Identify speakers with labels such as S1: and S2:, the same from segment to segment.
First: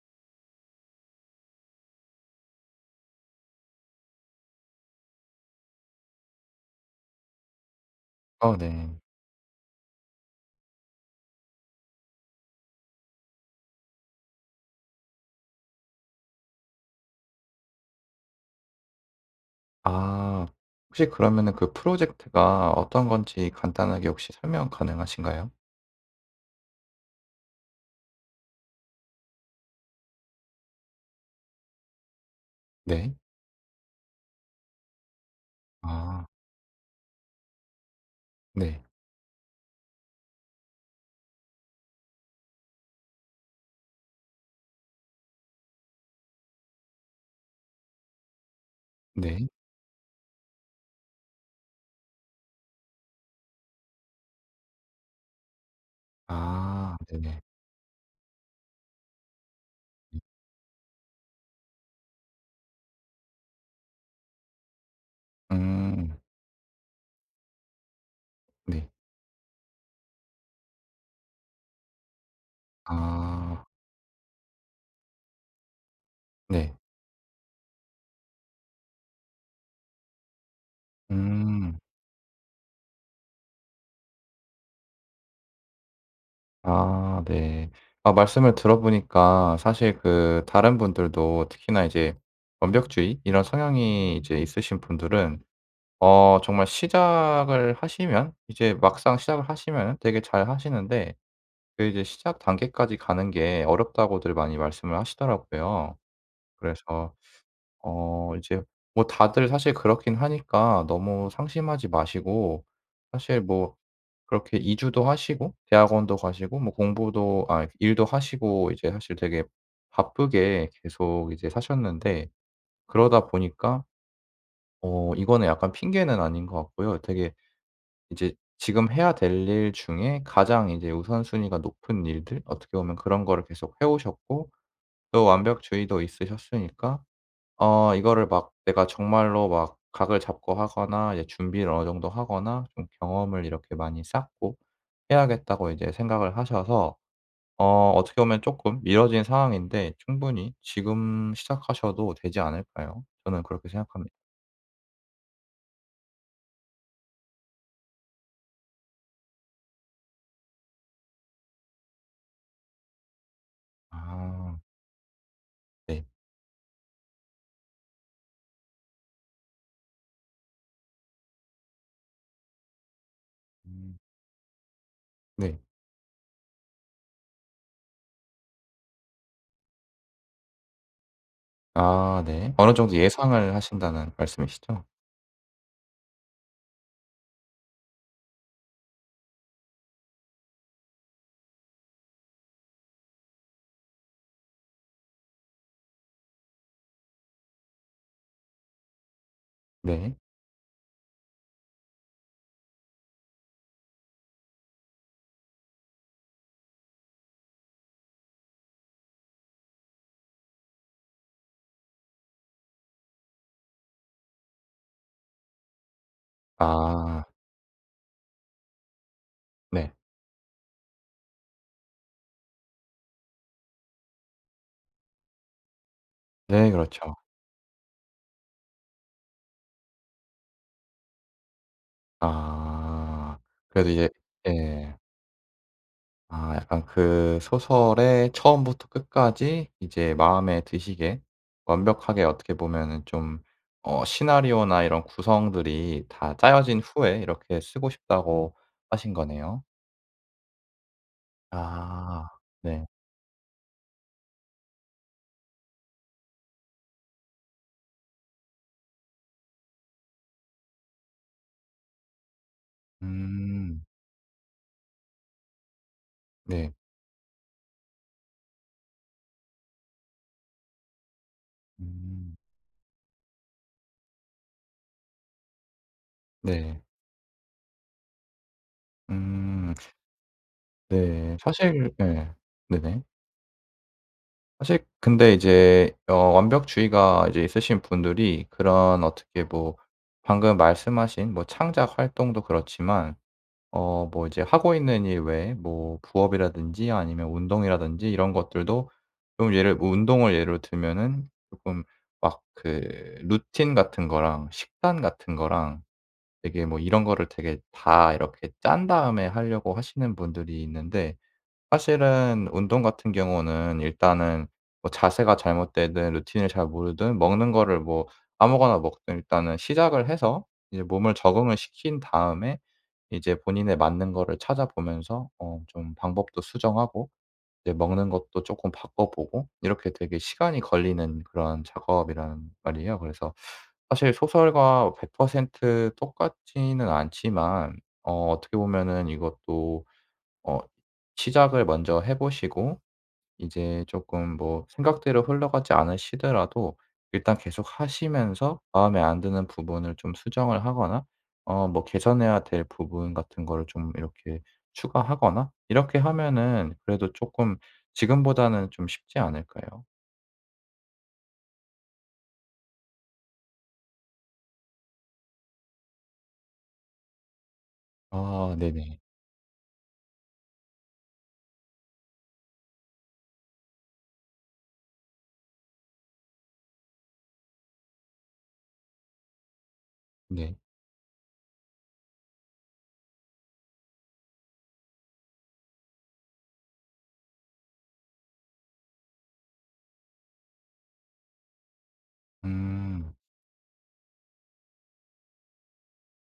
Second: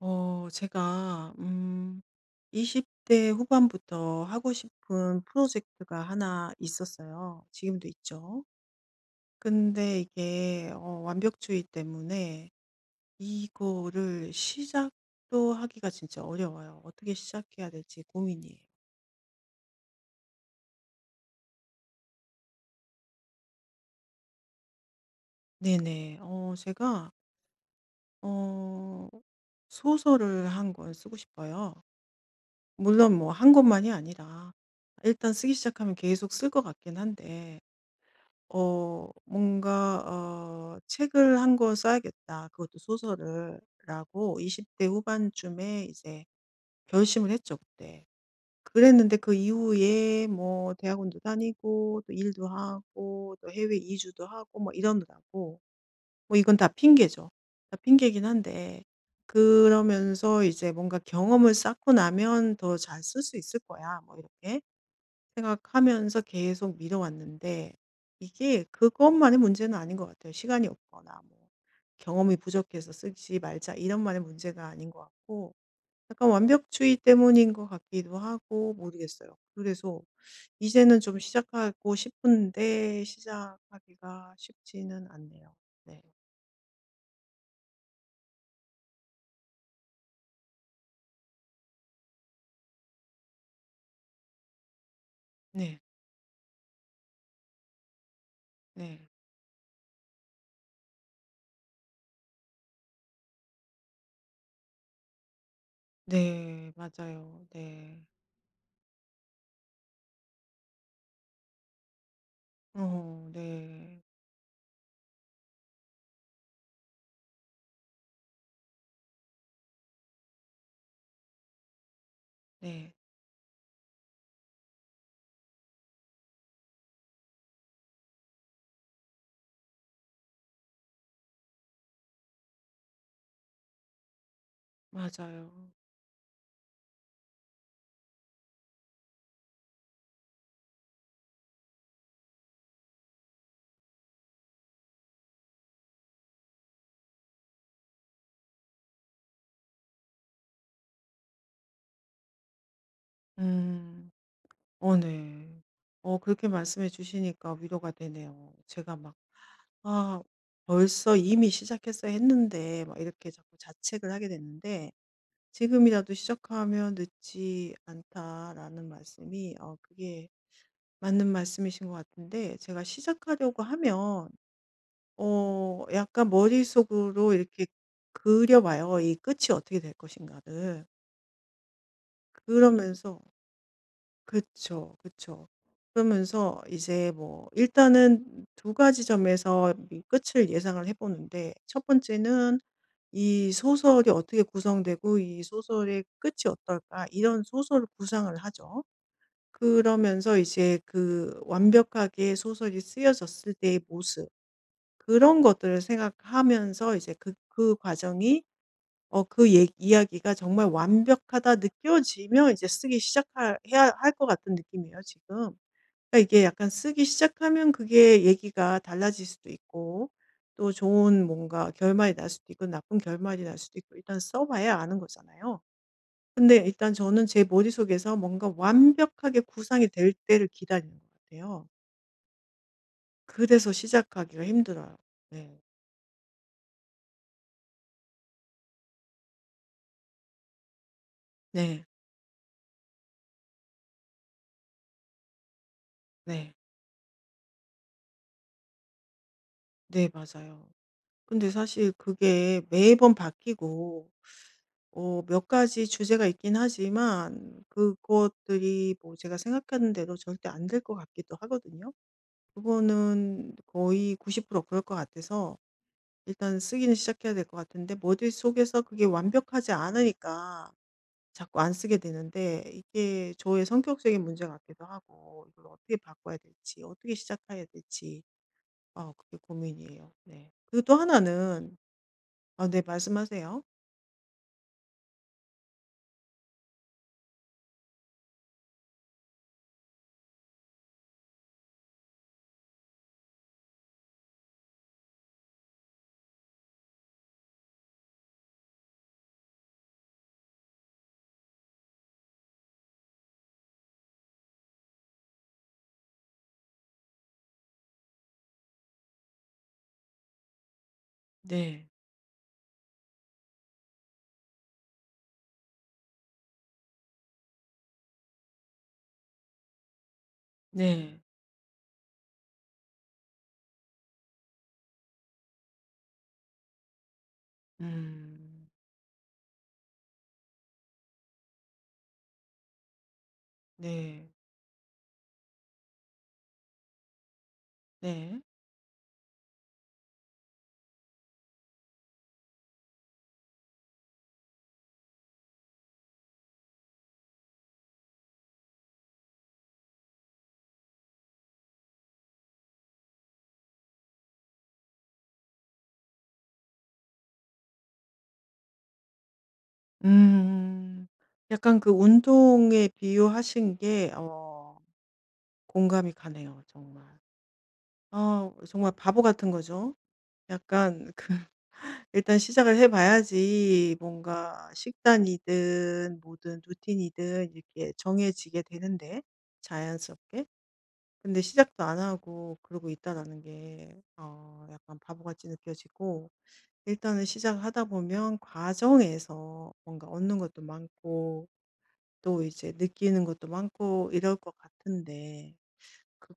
S1: 제가, 20대 후반부터 하고 싶은 프로젝트가 하나 있었어요. 지금도 있죠.
S2: 어 네.
S1: 근데 이게, 완벽주의 때문에 이거를 시작도 하기가 진짜 어려워요. 어떻게 시작해야 될지 고민이에요.
S2: 아 혹시 그러면은 그 프로젝트가 어떤 건지 간단하게 혹시 설명 가능하신가요?
S1: 네네. 제가, 어, 소설을 한 권 쓰고 싶어요.
S2: 네.
S1: 물론 뭐 한 권만이 아니라 일단 쓰기 시작하면
S2: 아
S1: 계속 쓸 것 같긴 한데,
S2: 네.
S1: 뭔가 '책을 한 권 써야겠다. 그것도 소설을.' 라고 20대 후반쯤에 이제 결심을 했죠 그때. 그랬는데 그
S2: 네.
S1: 이후에 뭐 대학원도 다니고 또 일도 하고 또 해외 이주도 하고 뭐 이러느라고 뭐 이건 다
S2: 아
S1: 핑계죠.
S2: 네네.
S1: 다 핑계긴 한데 그러면서 이제 뭔가 '경험을 쌓고 나면 더 잘 쓸 수 있을 거야.' 뭐 이렇게
S2: 음
S1: 생각하면서 계속 미뤄왔는데 이게
S2: 네.
S1: 그것만의 문제는 아닌 것 같아요. 시간이 없거나 뭐 경험이 부족해서 쓰지
S2: 아
S1: 말자 이런만의 문제가 아닌 것 같고 약간
S2: 네.
S1: 완벽주의 때문인 것 같기도 하고 모르겠어요. 그래서 이제는 좀
S2: 음.
S1: 시작하고 싶은데 시작하기가 쉽지는 않네요. 네.
S2: 아 네. 아 말씀을 들어보니까 사실 그 다른 분들도 특히나 이제 완벽주의 이런 성향이 이제 있으신 분들은
S1: 네.
S2: 정말 시작을 하시면 이제
S1: 네.
S2: 막상 시작을 하시면은 되게 잘하시는데, 그 이제 시작 단계까지 가는 게 어렵다고들 많이 말씀을 하시더라고요.
S1: 네.
S2: 그래서
S1: 맞아요. 네.
S2: 이제 뭐 다들 사실 그렇긴 하니까 너무 상심하지 마시고,
S1: 어,
S2: 사실 뭐
S1: 네.
S2: 그렇게 이주도 하시고 대학원도 가시고 뭐 공부도 아 일도 하시고 이제 사실 되게 바쁘게 계속 이제 사셨는데,
S1: 네.
S2: 그러다 보니까 이거는 약간 핑계는 아닌 것 같고요. 되게 이제 지금 해야 될 일 중에 가장 이제 우선순위가 높은 일들, 어떻게 보면 그런 거를 계속 해 오셨고, 또
S1: 맞아요.
S2: 완벽주의도 있으셨으니까 이거를 막 내가 정말로 막 각을 잡고 하거나 이제 준비를 어느 정도 하거나 좀 경험을 이렇게 많이 쌓고 해야겠다고 이제 생각을 하셔서 어떻게 보면 쪼끔 미뤄진 상황인데, 충분히 지금 시작하셔도 되지 않을까요? 저는 그렇게
S1: 음.
S2: 생각합니다.
S1: 어 네. 그렇게 말씀해 주시니까 위로가 되네요. 제가 막 '아 벌써 이미 시작했어야 했는데.' 막 이렇게 자꾸 자책을 하게
S2: 아
S1: 됐는데
S2: 네.
S1: '지금이라도 시작하면 늦지 않다.'라는 말씀이 그게 맞는 말씀이신 것 같은데 제가 시작하려고
S2: 음.
S1: 하면
S2: 네.
S1: 약간 머릿속으로 이렇게 그려 봐요, 이 끝이 어떻게 될 것인가를. 음.
S2: 아 네. 어느 정도
S1: 그러면서
S2: 예상을 하신다는 말씀이시죠?
S1: 그쵸, 그쵸. 그러면서 이제 뭐 일단은 두 가지 점에서 이 끝을 예상을 해 보는데 첫 번째는 '이 소설이 어떻게 구성되고 이 소설의 끝이 어떨까?' 이런 소설 구상을 하죠.
S2: 네.
S1: 그러면서 이제 그 완벽하게 소설이 쓰여졌을 때의 모습 그런 것들을 생각하면서 이제 그 그 과정이 그 얘 이야기가 정말 완벽하다 느껴지면 이제 쓰기 시작 해야 할 것 같은 느낌이에요 지금. 그러니까 이게 약간 쓰기
S2: 아
S1: 시작하면 그게 얘기가 달라질 수도
S2: 네.
S1: 있고 또 좋은 뭔가 결말이 날 수도 있고 나쁜 결말이 날 수도 있고 일단 써 봐야 아는 거잖아요. 근데
S2: 네
S1: 일단
S2: 그렇죠.
S1: 저는 제 머릿속에서 뭔가 완벽하게 구상이 될 때를 기다리는 것 같아요.
S2: 아.
S1: 그래서
S2: 그래도 이제
S1: 시작하기가
S2: 예.
S1: 힘들어요. 네.
S2: 아 약간 그 소설의 처음부터 끝까지 이제 마음에 드시게
S1: 네.
S2: 완벽하게 어떻게 보면은 좀 시나리오나 이런 구성들이 다
S1: 네.
S2: 짜여진 후에 이렇게 쓰고 싶다고 하신 거네요.
S1: 네, 맞아요. 근데 사실
S2: 아
S1: 그게
S2: 네.
S1: 매번 바뀌고 몇 가지 주제가 있긴 하지만 그것들이 뭐 제가 생각하는 대로 절대 안 될 것 같기도 하거든요. 그거는
S2: 음.
S1: 거의 90% 그럴 것 같아서 일단
S2: 네.
S1: 쓰기는 시작해야 될 것 같은데 머릿속에서 그게 완벽하지 않으니까 자꾸 안 쓰게
S2: 음.
S1: 되는데 이게 저의 성격적인 문제 같기도 하고 이걸 어떻게 바꿔야
S2: 네.
S1: 될지 어떻게 시작해야 될지 아 그게
S2: 음.
S1: 고민이에요. 네. 그리고 또
S2: 네.
S1: 하나는
S2: 사실 예.
S1: 아 네
S2: 네네.
S1: 말씀하세요.
S2: 사실 근데 이제 완벽주의가 이제 있으신 분들이 그런 어떻게 뭐 방금 말씀하신 뭐 창작 활동도 그렇지만 뭐 이제 하고 있는 일 외에 뭐 부업이라든지 아니면 운동이라든지 이런 것들도, 좀 예를 뭐 운동을 예로 들면은 쪼끔 막 그 루틴 같은 거랑 식단 같은 거랑 되게 뭐 이런 거를 되게 다 이렇게 짠 다음에 하려고 하시는 분들이 있는데,
S1: 네.
S2: 사실은 운동 같은 경우는 일단은 뭐 자세가 잘못되든 루틴을 잘 모르든 먹는 거를 뭐 아무거나 먹든 일단은 시작을 해서 이제 몸을
S1: 네.
S2: 적응을 시킨 다음에 이제 본인에 맞는 거를 찾아보면서 좀 방법도 수정하고 이제 먹는 것도
S1: 음.
S2: 쪼끔 바꿔보고, 이렇게 되게 시간이 걸리는 그런 작업이란 말이에요. 그래서 사실
S1: 네.
S2: 소설과 100% 똑같지는 않지만
S1: 네.
S2: 어떻게 보면은 이것도 어 시작을 먼저 해 보시고 이제 조금 뭐 생각대로 흘러가지 않으시더라도 일단 계속 하시면서 마음에 안 드는 부분을 좀 수정을 하거나 뭐 개선해야 될 부분 같은 거를 좀 이렇게 추가하거나 이렇게 하면은 그래도 조금 지금보다는 좀 쉽지 않을까요?
S1: 음. 약간 그 운동에 비유하신 게 공감이 가네요 정말.
S2: 아
S1: 어, 정말
S2: 네네.
S1: 바보 같은 거죠. 약간 그 일단 시작을 해 봐야지 뭔가 식단이든 뭐든 루틴이든 이렇게 정해지게 되는데 자연스럽게.
S2: 네.
S1: 근데 시작도 안 하고 그러고 있다라는 게 약간 바보같이 느껴지고 일단은 시작 하다 보면 과정에서 뭔가 얻는 것도 많고 또 이제
S2: 음.
S1: 느끼는 것도 많고 이럴 것 같은데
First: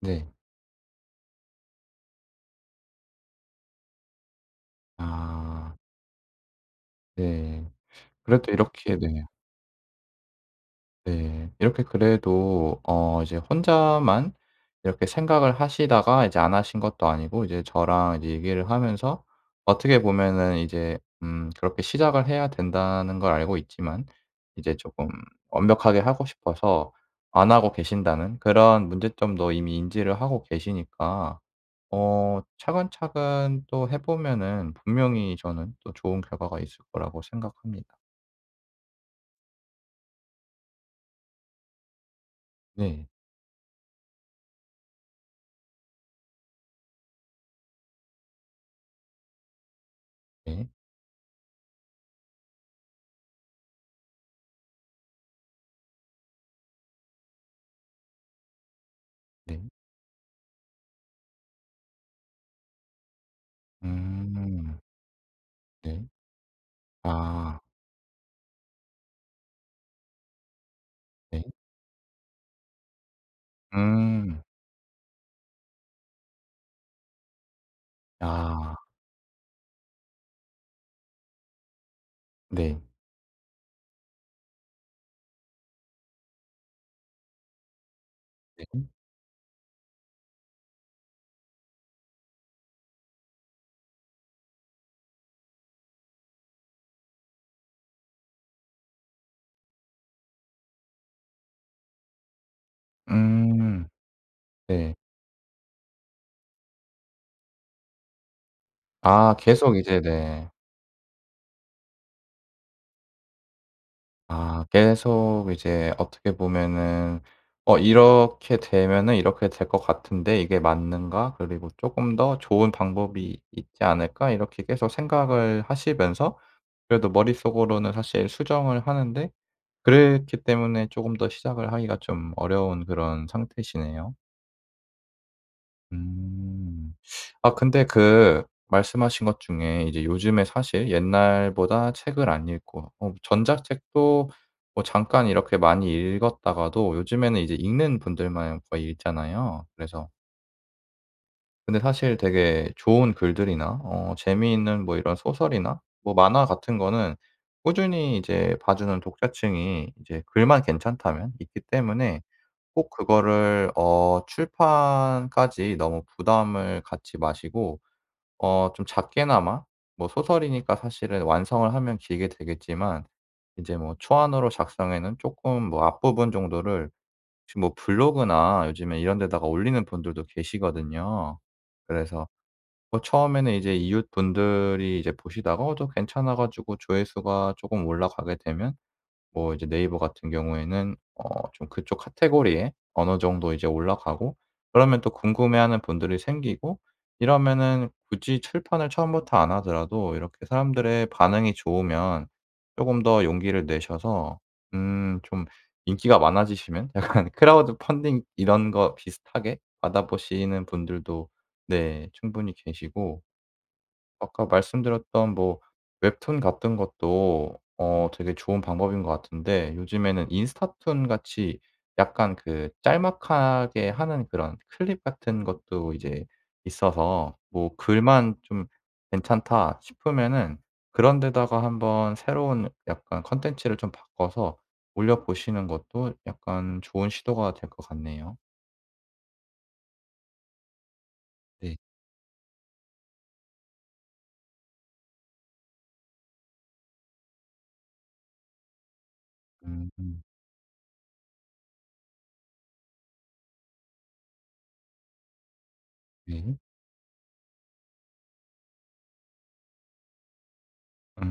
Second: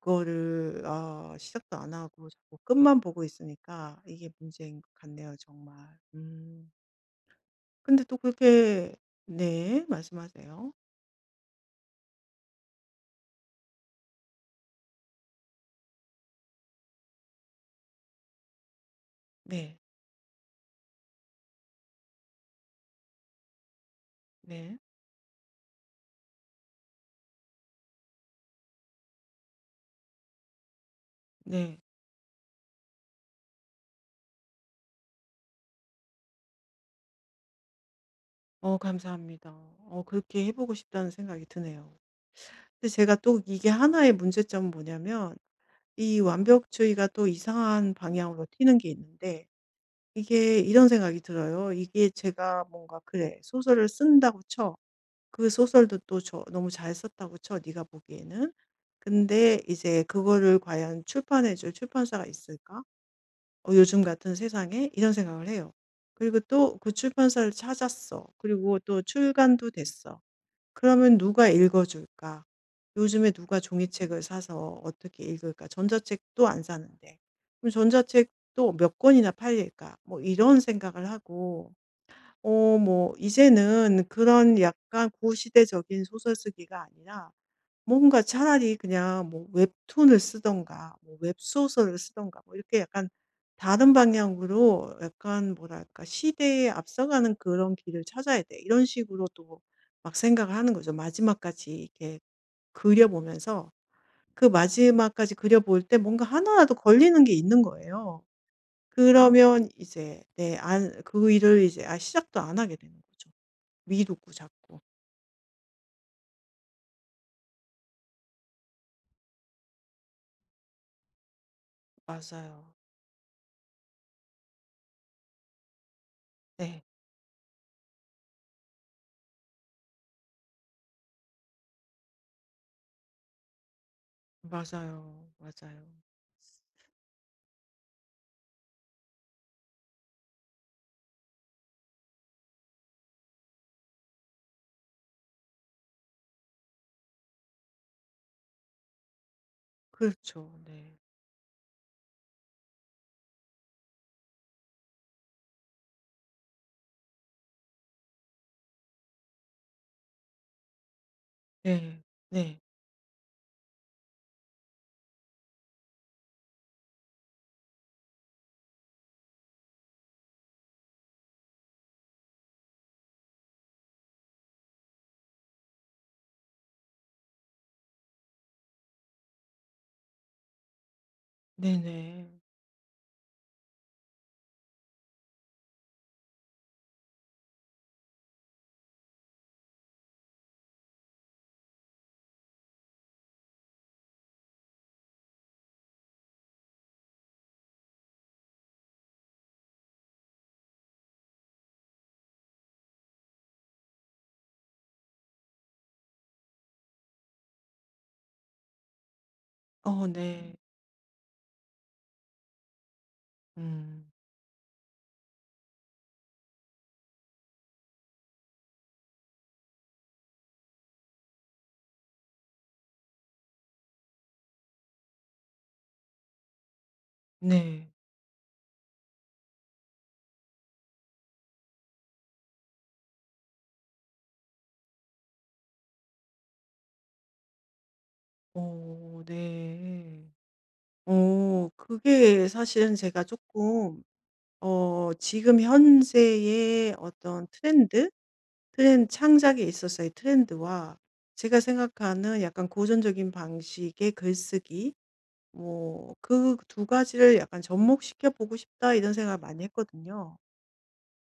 S2: 네.
S1: 아, 시작도 안 하고 자꾸 끝만 보고 있으니까 이게 문제인 것 같네요, 정말.
S2: 아
S1: 음.
S2: 네.
S1: 근데 또
S2: 그래도
S1: 그렇게
S2: 이렇게 네.
S1: 네, 말씀하세요.
S2: 네. 이렇게 그래도 이제 혼자만 이렇게 생각을 하시다가 이제 안 하신 것도 아니고 이제 저랑 이제 얘기를 하면서
S1: 네,
S2: 어떻게 보면은 이제 그렇게 시작을 해야 된다는 걸 알고 있지만 이제
S1: 네,
S2: 조금 완벽하게 하고 싶어서 안 하고 계신다는 그런 문제점도 이미 인지를 하고 계시니까
S1: 네.
S2: 차근차근 또 해 보면은 분명히 저는 또 좋은 결과가 있을 거라고 생각합니다.
S1: 어, 감사합니다. 어, 그렇게 해보고 싶다는 생각이 드네요. 근데
S2: 네.
S1: 제가 또 이게 하나의 문제점은 뭐냐면 이 완벽주의가 또 이상한 방향으로 튀는 게 있는데 이게
S2: 네.
S1: 이런 생각이 들어요. 이게 제가 뭔가 그래 소설을 쓴다고 쳐. 그 소설도 또 저 너무 잘 썼다고 쳐 네가 보기에는. 근데
S2: 네.
S1: 이제 그거를 과연 출판해 줄 출판사가 있을까? 어, 요즘 같은
S2: 음.
S1: 세상에 이런 생각을 해요.
S2: 네.
S1: 그리고 또 그 출판사를
S2: 아
S1: 찾았어. 그리고 또 출간도 됐어. 그러면
S2: 네.
S1: 누가 읽어 줄까? 요즘에 누가 종이책을
S2: 음.
S1: 사서 어떻게 읽을까? 전자책도 안 사는데. 그럼
S2: 아
S1: 전자책도 몇 권이나 팔릴까? 뭐 이런 생각을 하고
S2: 네.
S1: 뭐 이제는 그런 약간 구시대적인 소설 쓰기가 아니라 뭔가
S2: 네.
S1: 차라리 그냥 뭐 웹툰을 쓰던가 뭐 웹소설을 쓰던가 뭐 이렇게 약간 다른 방향으로 약간 뭐랄까 '시대에 앞서가는 그런 길을 찾아야 돼.' 이런 식으로 또 막 생각을 하는 거죠. 마지막까지 이렇게 그려 보면서
S2: 음.
S1: 그
S2: 네.
S1: 마지막까지 그려 볼 때 뭔가 하나라도 걸리는 게 있는 거예요. 아.
S2: 아
S1: 그러면
S2: 계속 이제
S1: 이제
S2: 네.
S1: 네 안 그 일을 이제 아 시작도 안 하게 되는 거죠. 미루고
S2: 아
S1: 자꾸.
S2: 계속 이제 어떻게 보면은 이렇게 되면은 이렇게 될 것 같은데 이게 맞는가? 그리고 쪼끔 더 좋은
S1: 맞아요.
S2: 방법이 있지 않을까?' 이렇게 계속 생각을 하시면서
S1: 네.
S2: 그래도 머릿속으로는 사실 수정을 하는데, 그랬기 때문에 쪼금 더 시작을 하기가 좀 어려운 그런 상태시네요.
S1: 맞아요. 맞아요.
S2: 음. 아 근데 그 말씀하신 것 중에 이제 요즘에 사실 옛날보다 책을 안 읽고 전자책도 뭐 잠깐 이렇게 많이 읽었다가도 요즘에는 이제 읽는 분들만 거의 읽잖아요. 그래서
S1: 그렇죠. 네.
S2: 근데 사실 되게 좋은 글들이나 재미있는 뭐 이런 소설이나 뭐 만화 같은 거는 꾸준히 이제 봐 주는 독자층이 이제 글만 괜찮다면 있기
S1: 네.
S2: 때문에,
S1: 네.
S2: 꼭 그거를 출판까지 너무 부담을 갖지 마시고 좀 작게나마 뭐 소설이니까 사실은 완성을 하면 길게 되겠지만 이제 뭐 초안으로 작성에는 쪼끔 뭐 앞부분 정도를 지금 뭐 블로그나 요즘에 이런 데다가 올리는 분들도 계시거든요. 그래서
S1: 네네.
S2: 뭐 처음에는 이제 이웃분들이 이제 보시다가 저 괜찮아 가지고 조회수가 쪼금 올라가게 되면 뭐 이제 네이버 같은 경우에는 좀 그쪽 카테고리에 어느 정도 이제 올라가고, 그러면 또 궁금해하는 분들이 생기고, 이러면은 굳이 출판을 처음부터 안 하더라도 이렇게 사람들의 반응이 좋으면 쪼금 더 용기를 내셔서 좀 인기가 많아지시면 약간 크라우드 펀딩 이런 거 비슷하게
S1: 어 네.
S2: 받아보시는 분들도 네 충분히 계시고,
S1: 음.
S2: 아까 말씀드렸던 뭐 웹툰 같은 것도 되게 좋은 방법인 것 같은데, 요즘에는 인스타툰 같이 약간 그 짤막하게 하는 그런 클립 같은 것도 이제 있어서 뭐
S1: 네.
S2: '글만 좀 괜찮다.' 싶으면은 그런 데다가 한번 새로운 약간 콘텐츠를 좀 바꿔서 올려 보시는 것도 약간 좋은 시도가 될 것 같네요.
S1: 어 네.
S2: 네.
S1: 그게 사실은 제가 조금 지금 현재의 어떤 트렌드? 트렌 창작에 있어서의
S2: 음
S1: 트렌드와 제가 생각하는 약간 고전적인 방식의 글쓰기 뭐
S2: 네.
S1: 그 두 가지를 약간 접목시켜 보고 싶다 이런 생각을 많이 했거든요.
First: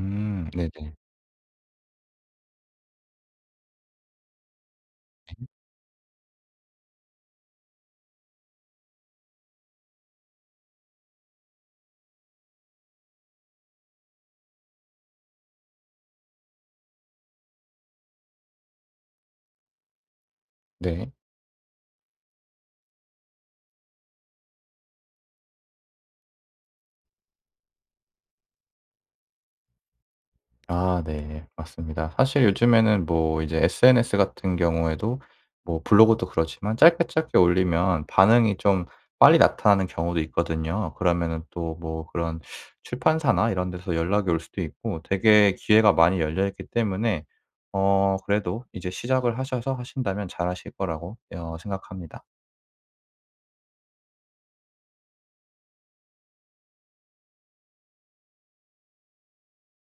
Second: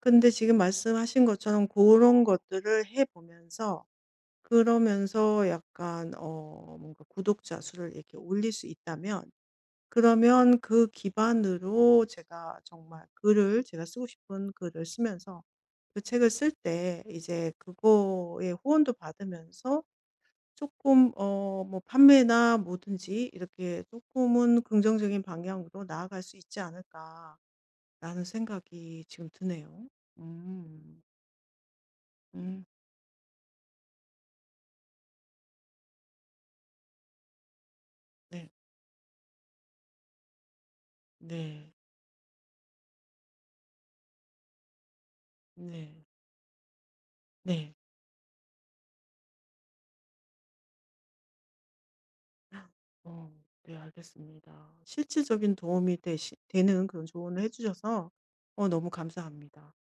S1: 근데 지금
S2: 네네.
S1: 말씀하신 것처럼 그런 것들을 해 보면서 그러면서 약간 뭔가 구독자 수를 이렇게 올릴 수 있다면 그러면 그 기반으로 제가 정말 글을 제가 쓰고 싶은 글을 쓰면서 그 책을 쓸 때 이제 그거에 후원도 받으면서
S2: 네.
S1: 조금 뭐 판매나 뭐든지 이렇게 조금은 긍정적인 방향으로 나아갈 수 있지 않을까라는 생각이 지금 드네요.
S2: 아
S1: 음.
S2: 네. 맞습니다. 사실
S1: 음.
S2: 요즘에는 뭐 이제 SNS 같은 경우에도 뭐 블로그도 그렇지만 짧게 짧게 올리면
S1: 네.
S2: 반응이 좀 빨리 나타나는 경우도 있거든요. 그러면은
S1: 네.
S2: 또 뭐 그런 출판사나 이런 데서 연락이 올 수도 있고, 되게 기회가
S1: 네.
S2: 많이 열려 있기 때문에
S1: 네.
S2: 그래도 이제 시작을 하셔서 하신다면 잘하실 거라고 생각합니다.
S1: 어 네 알겠습니다. 실질적인 도움이 되시 되는 그런 조언을 해 주셔서 어 너무 감사합니다.